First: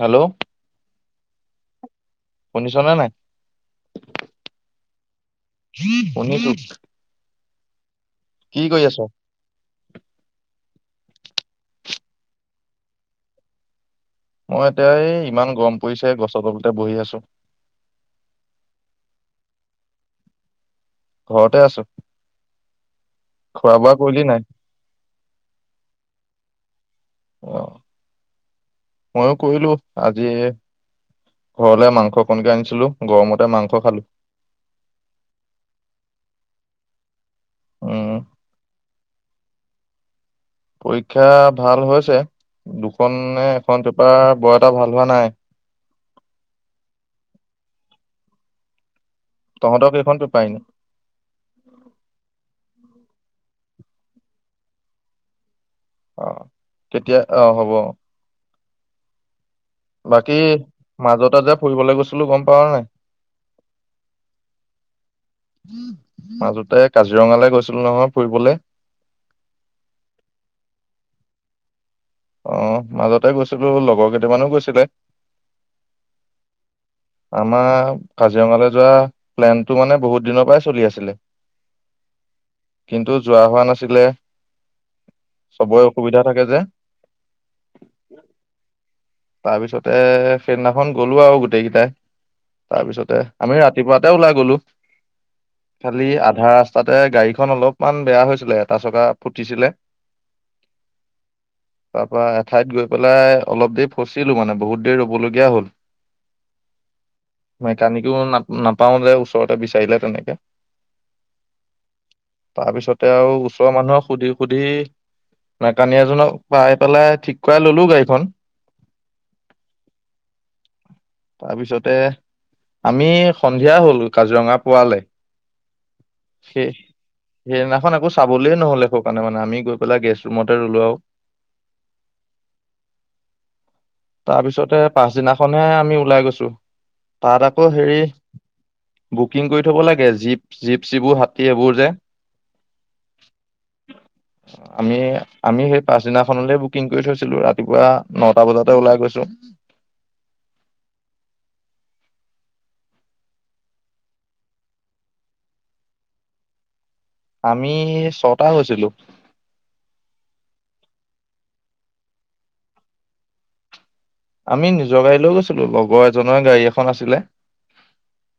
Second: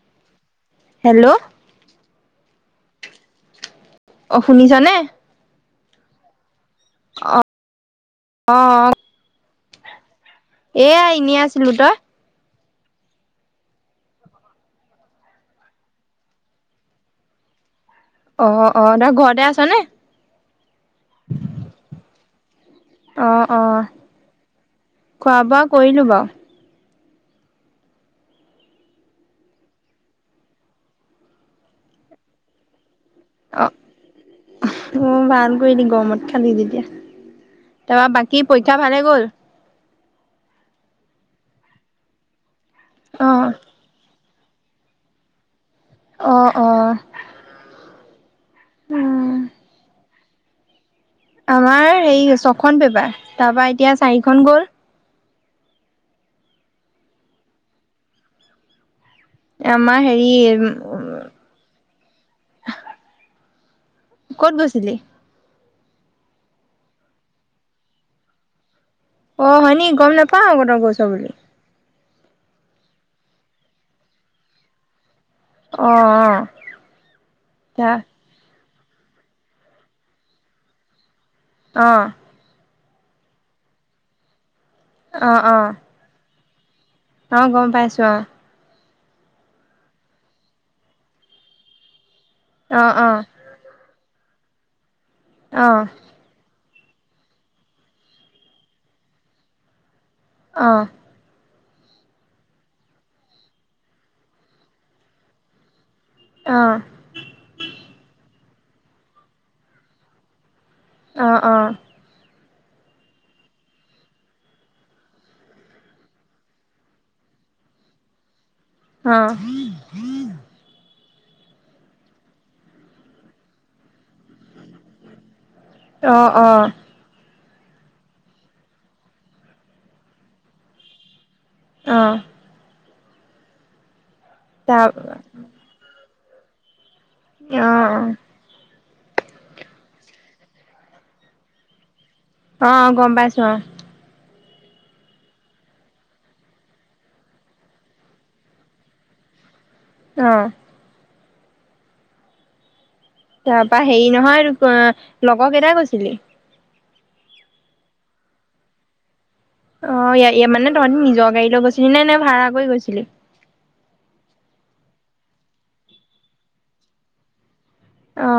Hello hello শনিছ ন নাই অ' শুনিছানে শুনিছো আহ কি কৰি আহ আছ? এয়া এনেই আছিলো তই মই এতিয়া এই ইমান গৰম পৰিছে গছৰ তলতে বহি আছো অ আহ তই ঘৰতে আছ নে ঘৰতে আছোঁ অ অ খোৱা বোৱা কৰিলোঁ বাৱ আহ মইও কৰিলো আজি ঘৰলে মাংস অকন কে আনিছিলো গৰমতে অ মাংস খালো। অহ ভাল কৰি দি গৰমত খালি যেতিয়া তাপা উম, বাকী পৰীক্ষা ভালে গ'ল পৰীক্ষা ভাল হৈছে দুখন অ নে এখন পেপাৰ বৰ এটা ভাল হোৱা নাই। অ অ উম তহঁতক কেইখন পেপাৰ এনে? আমাৰ সেই চ ছখন পেপাৰ তাৰ পৰা এতিয়া চাৰিখন গ'ল অ কেতিয়া আহ হ'ব অ আমাৰ হেৰি বাকী মাজতে যে ফুৰিবলে গৈছিলো গম পাওঁ নে নাই ক'ত গৈছিলি? মাজতে কাজিৰঙালে গৈছিলো নহয় ফুৰিবলে। অ হয়নি গম নেপাওঁ আক তই গৈছ বুলি। অ মাজতে গৈছিলো লগৰ কেইটামানো গৈছিলে। অ অ আমাৰ কাজিৰঙালে যোৱা প্লেনটো মানে বহুত দিনৰ পৰাই চলি আছিলে। অ কিন্তু যোৱা হোৱা নাছিলে। অ অ চবৰে অসুবিধা থাকে যে অ গম পাইছোঁ অ। তাৰ পিছতে সেইদিনাখন গ'লো আৰু গোটেই কেইটাই। অ অ তাৰপিছতে আমি ৰাতিপুৱাতে ওলাই গলো অ অ খালি আধা ৰা ৰাস্তাতে গাড়ীখন অলপমান বেয়া হৈছিলে এটা চকা ফুটিছিলে। অ তাৰ পৰা এঠাইত গৈ পেলাই অলপ দেৰি ফচিলো মানে বহুত দেৰি ৰ'ব লগীয়া হ'ল অ', মেকানিকো না নাপাও যে ওচৰতে বিচাৰিলে তেনেকে। অ অ তাৰ পিছতে আৰু ওচৰৰ মানুহক সুধি সুধি মেকানিক এজনক পাই পেলাই ঠিক কৰাই ললো গাড়ীখন। অ তাৰপিছতে আমি সন্ধিয়া হলো কাজিৰঙা পোৱালে। অ অ সেই সেইদিনাখন আকৌ চাবলে নহলে একো কাৰণে মানে আমি গৈ পেলাই গেষ্ট ৰুমতে লো আৰু। অ তাৰ পিছত পাছদিনাখনে আমি ওলাই গৈছো। ছ তাত আকৌ হেৰি অ', বুকিং কৰি থব লাগে জীপ জিপ চিবোৰ হাতী এইবোৰ যে অ', গম পাইছো অ', আমি আমি সেই পাছদিনাখনলৈ বুকিং কৰি থৈছিলো ৰাতিপুৱা নটা বজাতে ওলাই গৈছো আহ তাৰপা হেৰি নহয় আৰু লগৰ কেইটাই গৈছিলি আমি ছটা হৈছিলো অ মানে তহঁতি নিজৰ গাড়ী লৈ গৈছিলি নে নে ভাড়া কৰি গৈছিলি আমি নিজৰ গাড়ী লৈ গৈছিলো লগৰ এজনৰ গাড়ী এখন আছিলে অ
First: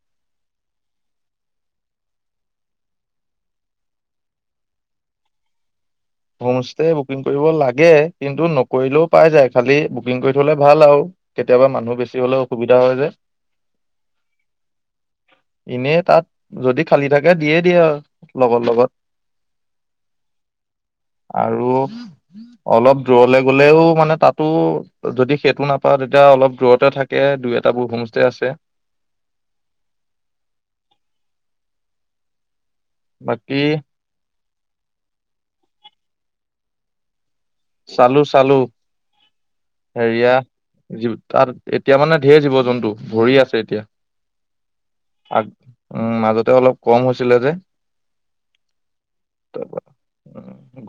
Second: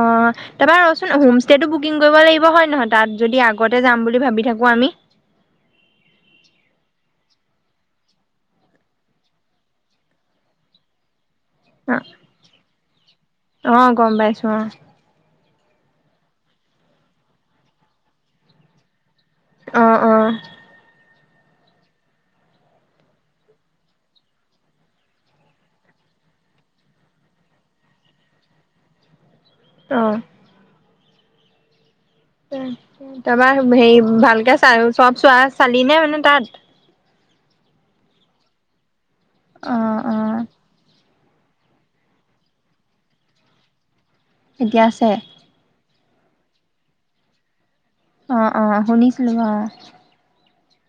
তাৰপৰা ৰচোন হোম ষ্টেটো বুকিং কৰিব লাগিব হয় নহয় তাত যদি আগতে যাম বুলি ভাবি থাকো আমি হোম ষ্টে বুকিং কৰিব লাগে কিন্তু নকৰিলেও পাই যায় খালি বুকিং কৰি থলে ভাল আৰু কেতিয়াবা মানুহ বেছি হলেও অসুবিধা হয় যোয় অ', গম পাইছো অ', এনেই তাত যদি খালী থাকে দিয়ে দিয়ে আৰু লগৰ লগত অ অ আৰু অলপ দূৰলে গলেও মানে তাতো যদি সেইটো নাপাওঁ তেতিয়া অলপ দূৰতে থাকে দুই এট বোৰ হোমষ্টে আছে আহ তাৰপা বাকী হেৰি ভালকে চ চব চোৱা চালি নে মানে তাত চালো চালো অ', অ', হেৰিয়া তাত এতিয়া মানে ঢেৰ জীৱ জন্তু ভৰি আছে এতিয়া এতিয়া আছে আগ উম মাজতে অলপ কম হৈছিলে যে আহ অ শুনি চিলো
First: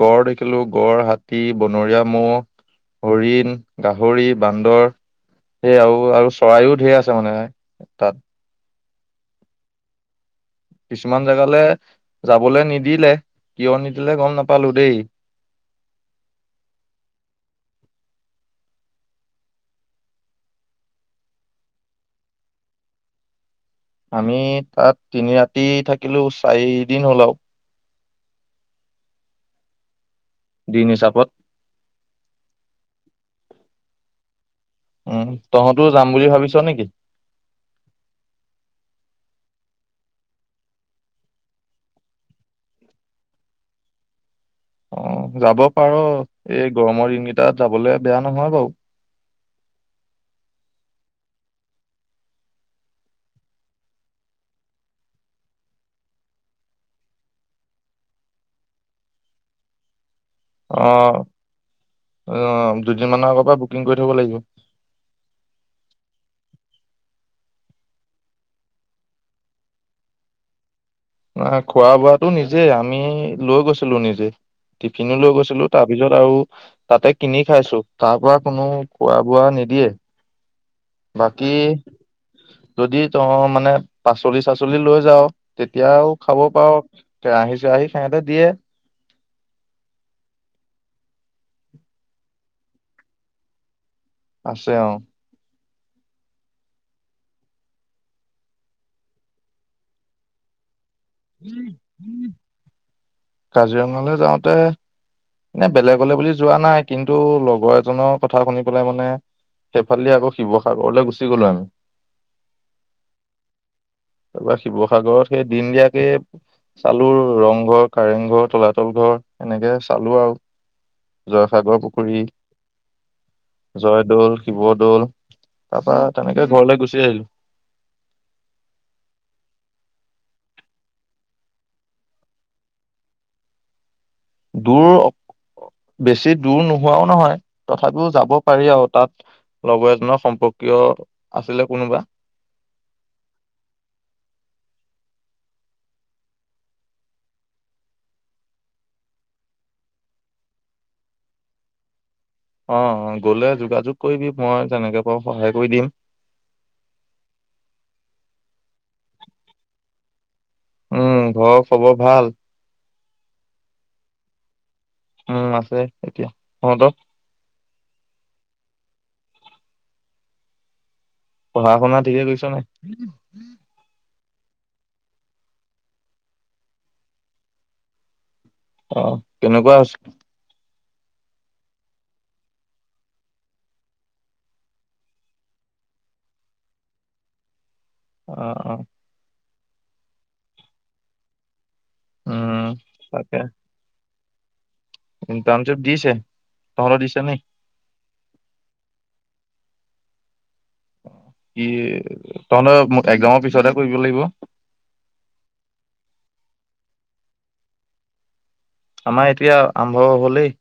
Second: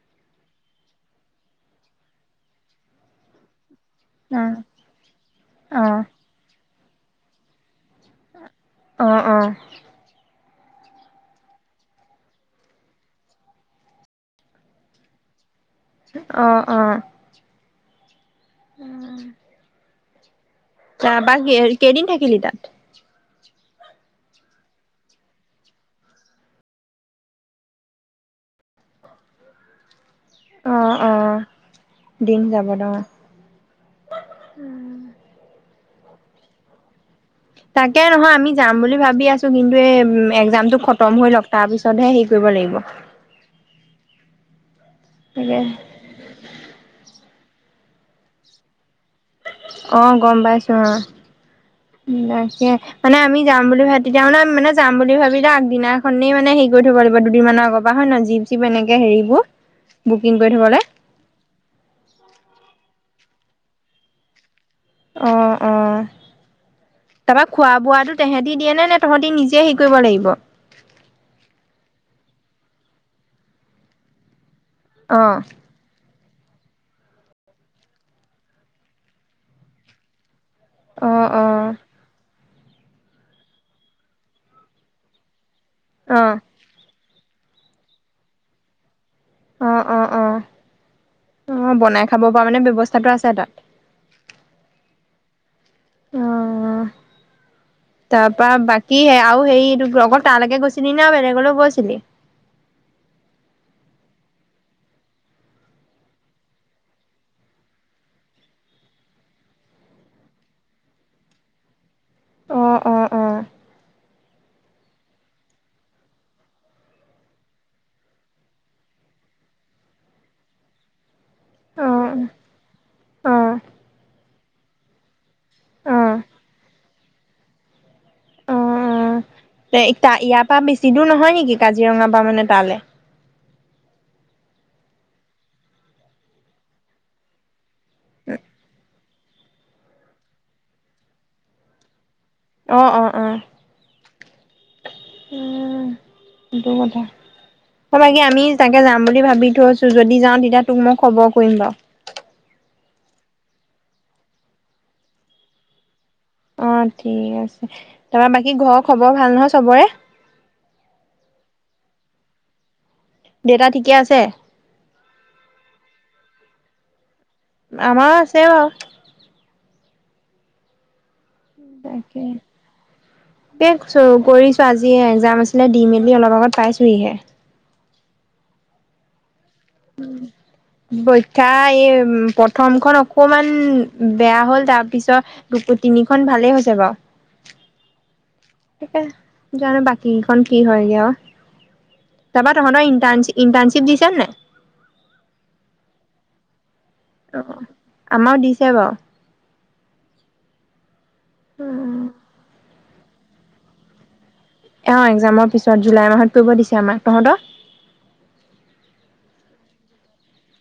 গড় দেখিলো গড় হাতী বনৰীয়া ম' হৰিণ গাহৰি অ', অ', বান্দৰ সেয়া অ', আৰু আৰু চৰাইও ধে আছে মানে এ ত আহ অ কিছুমান জেগালৈ যাবলৈ নিদিলে কিয় নিদিলে গম নাপালো দেই আহ আহ উম যোৱাবাৰ কেইদিন থাকিলি তাত? আমি তাত তিনি ৰাতি থাকিলো চাৰিদিন হল আৰু। দিন অ', অ হিচাপত ', দিন যাব দ, উম, ' উম', তহঁতও যাম বুলি ভাবিছ নেকি? তাকে নহয় আমি যাম বুলি ভাবি আছো, কিন্তু এই এক্জামটো খতম হৈ লওক তাৰ পিছতহে হেৰি কৰিব লাগিব। অ', তাকে যাব পাৰ এই গৰমৰ দিনকেই, তাত যাবলৈ বেয়া নহয় বাৰু। অহ', গম পাইছো উম্ তাকে মানে আমি যাম বুলি ভাব তেতিয়া মানে- মানে যাম বুলি ভাবিলে আগদিনাখনেই মানে হেৰি কৰি থব লাগিব দুদিনমানৰ আগৰ পৰা হয় নে নহয় জীপ- চিপ এনেকে হেৰিবোৰ, বুকিং কৰি থ'বলে অ -অ দুদিন মানৰ আগত, বা বুকিং কৰি থব লাগিব। অ ', অ ', তাৰপৰা খোৱা বোৱাটো তেহঁতি দিয়ে নে -নে তহঁতি নিজে হেৰি কৰিব লাগিব? ন খোৱা বোৱাটো নিজেই, আমি লৈ গৈছিলো নিজে। টিফিনো অ', লৈ অ', গৈছিলো, তাৰপিছত আৰু তাতে কিনি খাইছো, তাৰ পৰা কোনো খোৱা বোৱা নিদিয়ে। বাকী অ', যদি তহ মানে পাচলি চাচলি লৈ যাওঁ। তেতিয়াওঁ খাব অ', পাৰু। আহি- আহি সহতে দিয়ে। অহ', - অহ', - অহ', - অহ', বনাই খাব পৰা মানে ব্যৱস্থাটো আছে এটা। আছে অহ ',। অ' তাৰ পৰা বাকী আও সেইটো অকল তালৈকে গৈছ। কাজিৰঙালৈ যাওঁতে এনে বেলেগলৈ বুলি যোৱা নাই কিন্তু লগৰ এজনৰ কথা শুনি মানে সেইফালে আকৌ শিৱসাগৰলৈ গুচি গলো আমি। অ' অ' অ' তাৰপ শিৱসাগৰত সেই দিন দিয়াকে চালোঁ ৰংঘৰ, কাৰেংঘৰ, তলাতল ঘৰ এনেকে। চালোঁ আৰু জয়সাগৰ পুখুৰী, অ', অ', অ', জয়দৌল, শিৱদৌল তাৰ পৰা তেনেকে ঘৰলৈ গুচি আহিলো। পা বেছি দূৰ নহয় নেকি, কাজিৰঙা পৰা মানে তালে? দূৰ, বেছি দূৰ নোহোৱা নহয়। তথাপিও যাব পাৰি আৰু তাত। লগৰ এজনৰ সম্পৰ্কীয় আছিলে কোনোবা। অ' অ' অ', সেইটো কথা, বাকী আমি তাতে যাম বুলি ভাবি থৈছো যদি যাওঁ তেতিয়া তোক মই খবৰ কৰিম বাৰু। অ' গলে যোগাযোগ কৰিবি, মই যেনেক পাৰোঁ সহায় কৰি দিম। অ' ঠিক আছে তাৰ বাকী ঘৰৰ খবৰ ভাল নহয় চবৰে? উম ঘৰ খবৰ ভাল। দেউতা ঠিকে আঁছে? উম ', আছে এতিয়া, তহঁতৰ? আমাৰ আছে বাৰু। পঢ়া- শুনা তাকে। ঠিকে কৰিছ নাই? কৰিছোঁ আজিহে এক্সাম আছিলে, দি মেলি অলপ আগত পাইছোহিহে। অ', কেনেকুৱা হৈছে? পৰীক্ষা এই, উম প্ৰথমখন অকমান বেয়া হ'ল অ' অ' তাকে জানো বাকীকিখন কি হয়গে আৱ তাপা উম তহঁতৰ ইণ্টাৰ্শ্বিপ ইণ্টাৰ্শ্বিপ দিছে নে নাই? কিন্ত টাৰম চব দিছে [unintelligible] দিছে নি? অ' আমাৰ দিছে বাৰু। কি তহঁতৰ একজামৰ পিছতহে কৰিব লাগিব। অ ', এক্জামৰ পিছত জুলাই মাহত কৰিব দিছে আমাক, তহঁতক? আমাৰ এতিয়া আৰম্ভ হলেই।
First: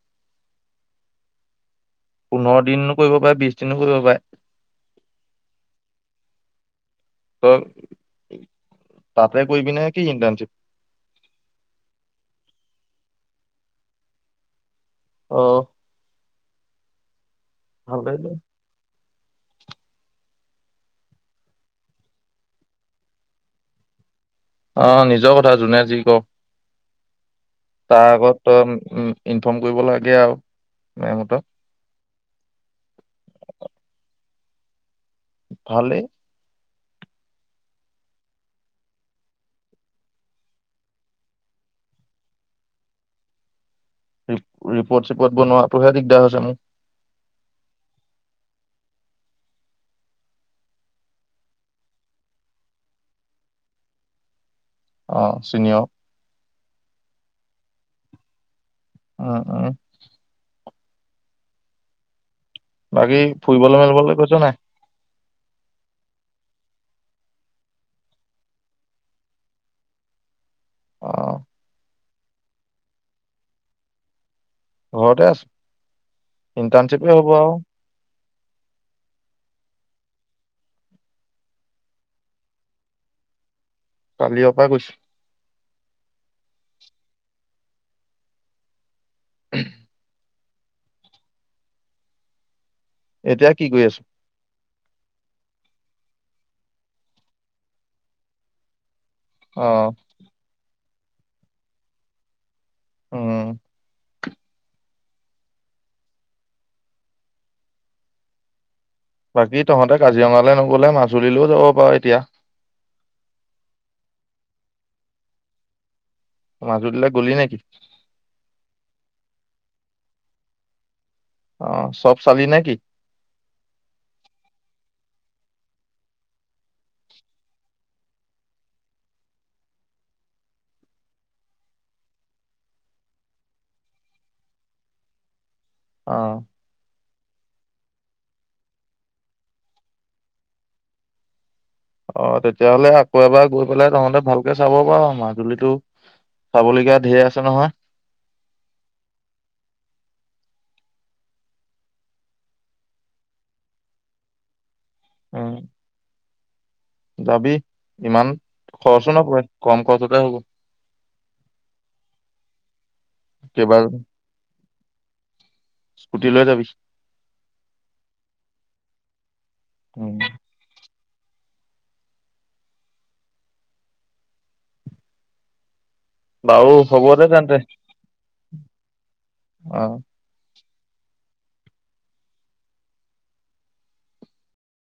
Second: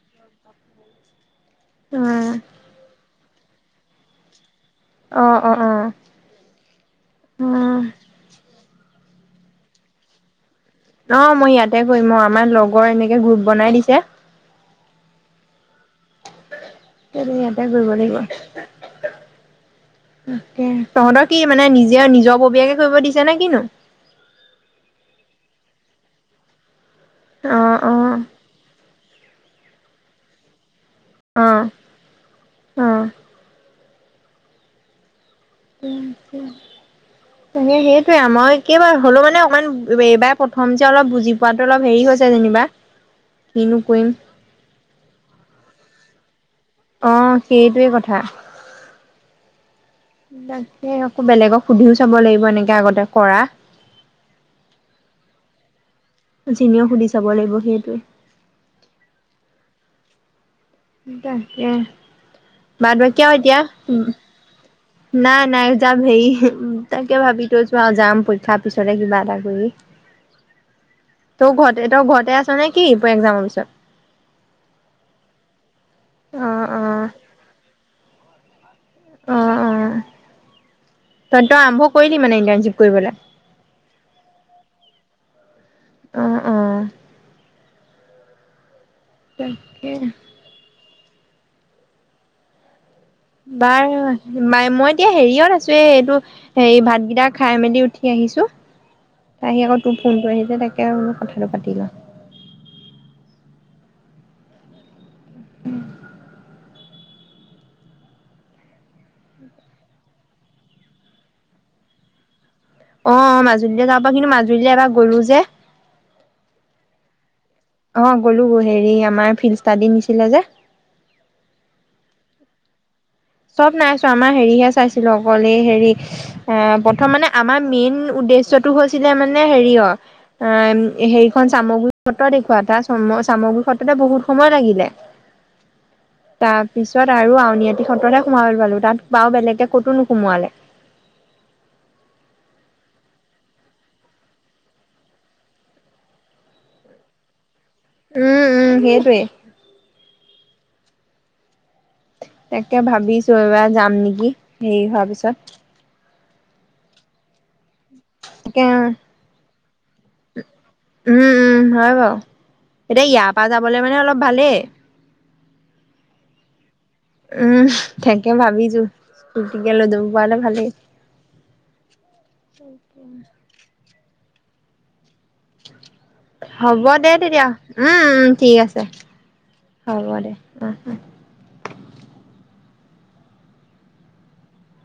অ পোন্ধৰ- দিন কৰিব পাৰ, বিছ দিনো কৰিব পায়, অহ - অহ - অহ - অঁহ তাৰ পৰাই কৰিবি নেকি ইন্তাৰ্ণশিপ? অ', মই ইয়াতে কৰিম। আমাৰ লগৰ এনেকে গ্ৰুপ বনাই দিছে। অহ, তেৰিয়া, কৰিব ভালে লাগিব। দে তাকে, তহঁতৰ কি মানে নিজে নিজৰ ববীয়াকে কৰিব দিছে নে কিনো? অ', নিজৰ কথা যোনে যি ক', অ অ তাৰ আগত তই, উম ', ইনফৰ্ম কৰিব লাগে, আৰু মেমহঁতক আহ -আহ ভালেই উম', - হুম ', মানে সেইটোয়ে আৰু মই কেইবাৰ হ'লোও মানে অকমান এইবাৰ প্ৰথম যে, অলপ বুজি পোৱাটো অলপ হেৰি হৈছে যেনিবা, কিনো কৰিম ৰিপৰ্ট- চিপৰ্ট বনোৱাটোহে দিগদাৰ হৈ, জানো। অহ ', সেইটোৱে কথা। তাকে আকৌ বেলেগক সুধিও চাব লাগিব এনেকে আগতে কৰা অ চীনিঅৰ যিনও সুধি চাব লাগিব সেইটোোৱে অ উ এ ত আহ বাকী ফুৰিবলৈ মেলিব কৈছ নাই নাই নাই যাম হেৰি তাকে ভাবি তই চোৱা যাম পৰীক্ষাৰ পিছতে কিবা এটা কৰি অ ত ঘটে ত ঘট ততে আছ নে কি ব এক্জামৰ পিছত ঘতে আছো অ', ইণ্টাৰনশিপ অ', হ'ব অ অ ত তই আৰম্ভ কৰিলি মানে ইণ্টাৰ্ণশ্বিপ কৰিবলৈ কালি পৰা কৈছো অ উ তাকে এতিয়া কি কৰি বাৰ আছো ম মই এতিয়া হেৰিয়ত আছো এ এইটো হেৰি ভাতগেইটা খাই মেলি উঠি আহিছো ত আহি অ আকৌ তোৰ ফোনটো আহিছে তাকে কে মই কথাটো পাতি লওঁ অ উম বাকী তহঁতে কাজিৰঙালৈ নগলে মাজুলীলৈও যাব পাৰ এতিয়া অ মাজুলীলৈ যা পা কিন্তু মাজুলীলৈ এবাৰ গলো যে অ মাজুলীলৈ গ'লি নেকি গলো হেৰি আমাৰ ফ ত দি নিছিলে যে অ চব চালি নে কিি চব নাই চো আমাৰ হেৰিহে চাইছিলো অকলে হেৰি এ প্ৰথম মানে আমাৰ মেইন উদ্দেশ্যয়টো হৈছিলে মানে হেৰিয়ৰ আহ হেৰিখন চামগ্ৰী সত্ৰ দেখুওৱা এটা চামগ্ৰী সত্ৰতে বহুত সময় লাগিলে অ তাৰ পিছত আৰু আউনীআটি স্ৰদায় সোমল পালো তাত বাও বেলেগে ক'তো নোসোমোৱালে অ তেতিয়াহ'লে আকৌ এবাৰ গৈ পেলাই তহঁতে ভালকে চাব পাৰ মাজুলীতটো চাবলগীয়া ধঢেৰ আছে নহয় উম উম হেইি তাকে ভাবিছো এইবাৰ যাম নেকি হেৰি হোৱাৰ উম পিছত যাবি ইমান তাকে খৰচো নপৰে কম কৰছতে হ'ব উম উম হয় বাৰু এতিয়া ইয়াৰ পৰাা কেইবা যাবলৈ মানে অলপ ভালেই স্কুটি লৈ যাবি উম সেকে ভাবিছো ৰুটি গেলত দিব উম পৰা হলে ভালে তপ টোক টোক হ'ব দে তেতিয়া উম উম ঠিক আছে অ হ'ব দে অ অহ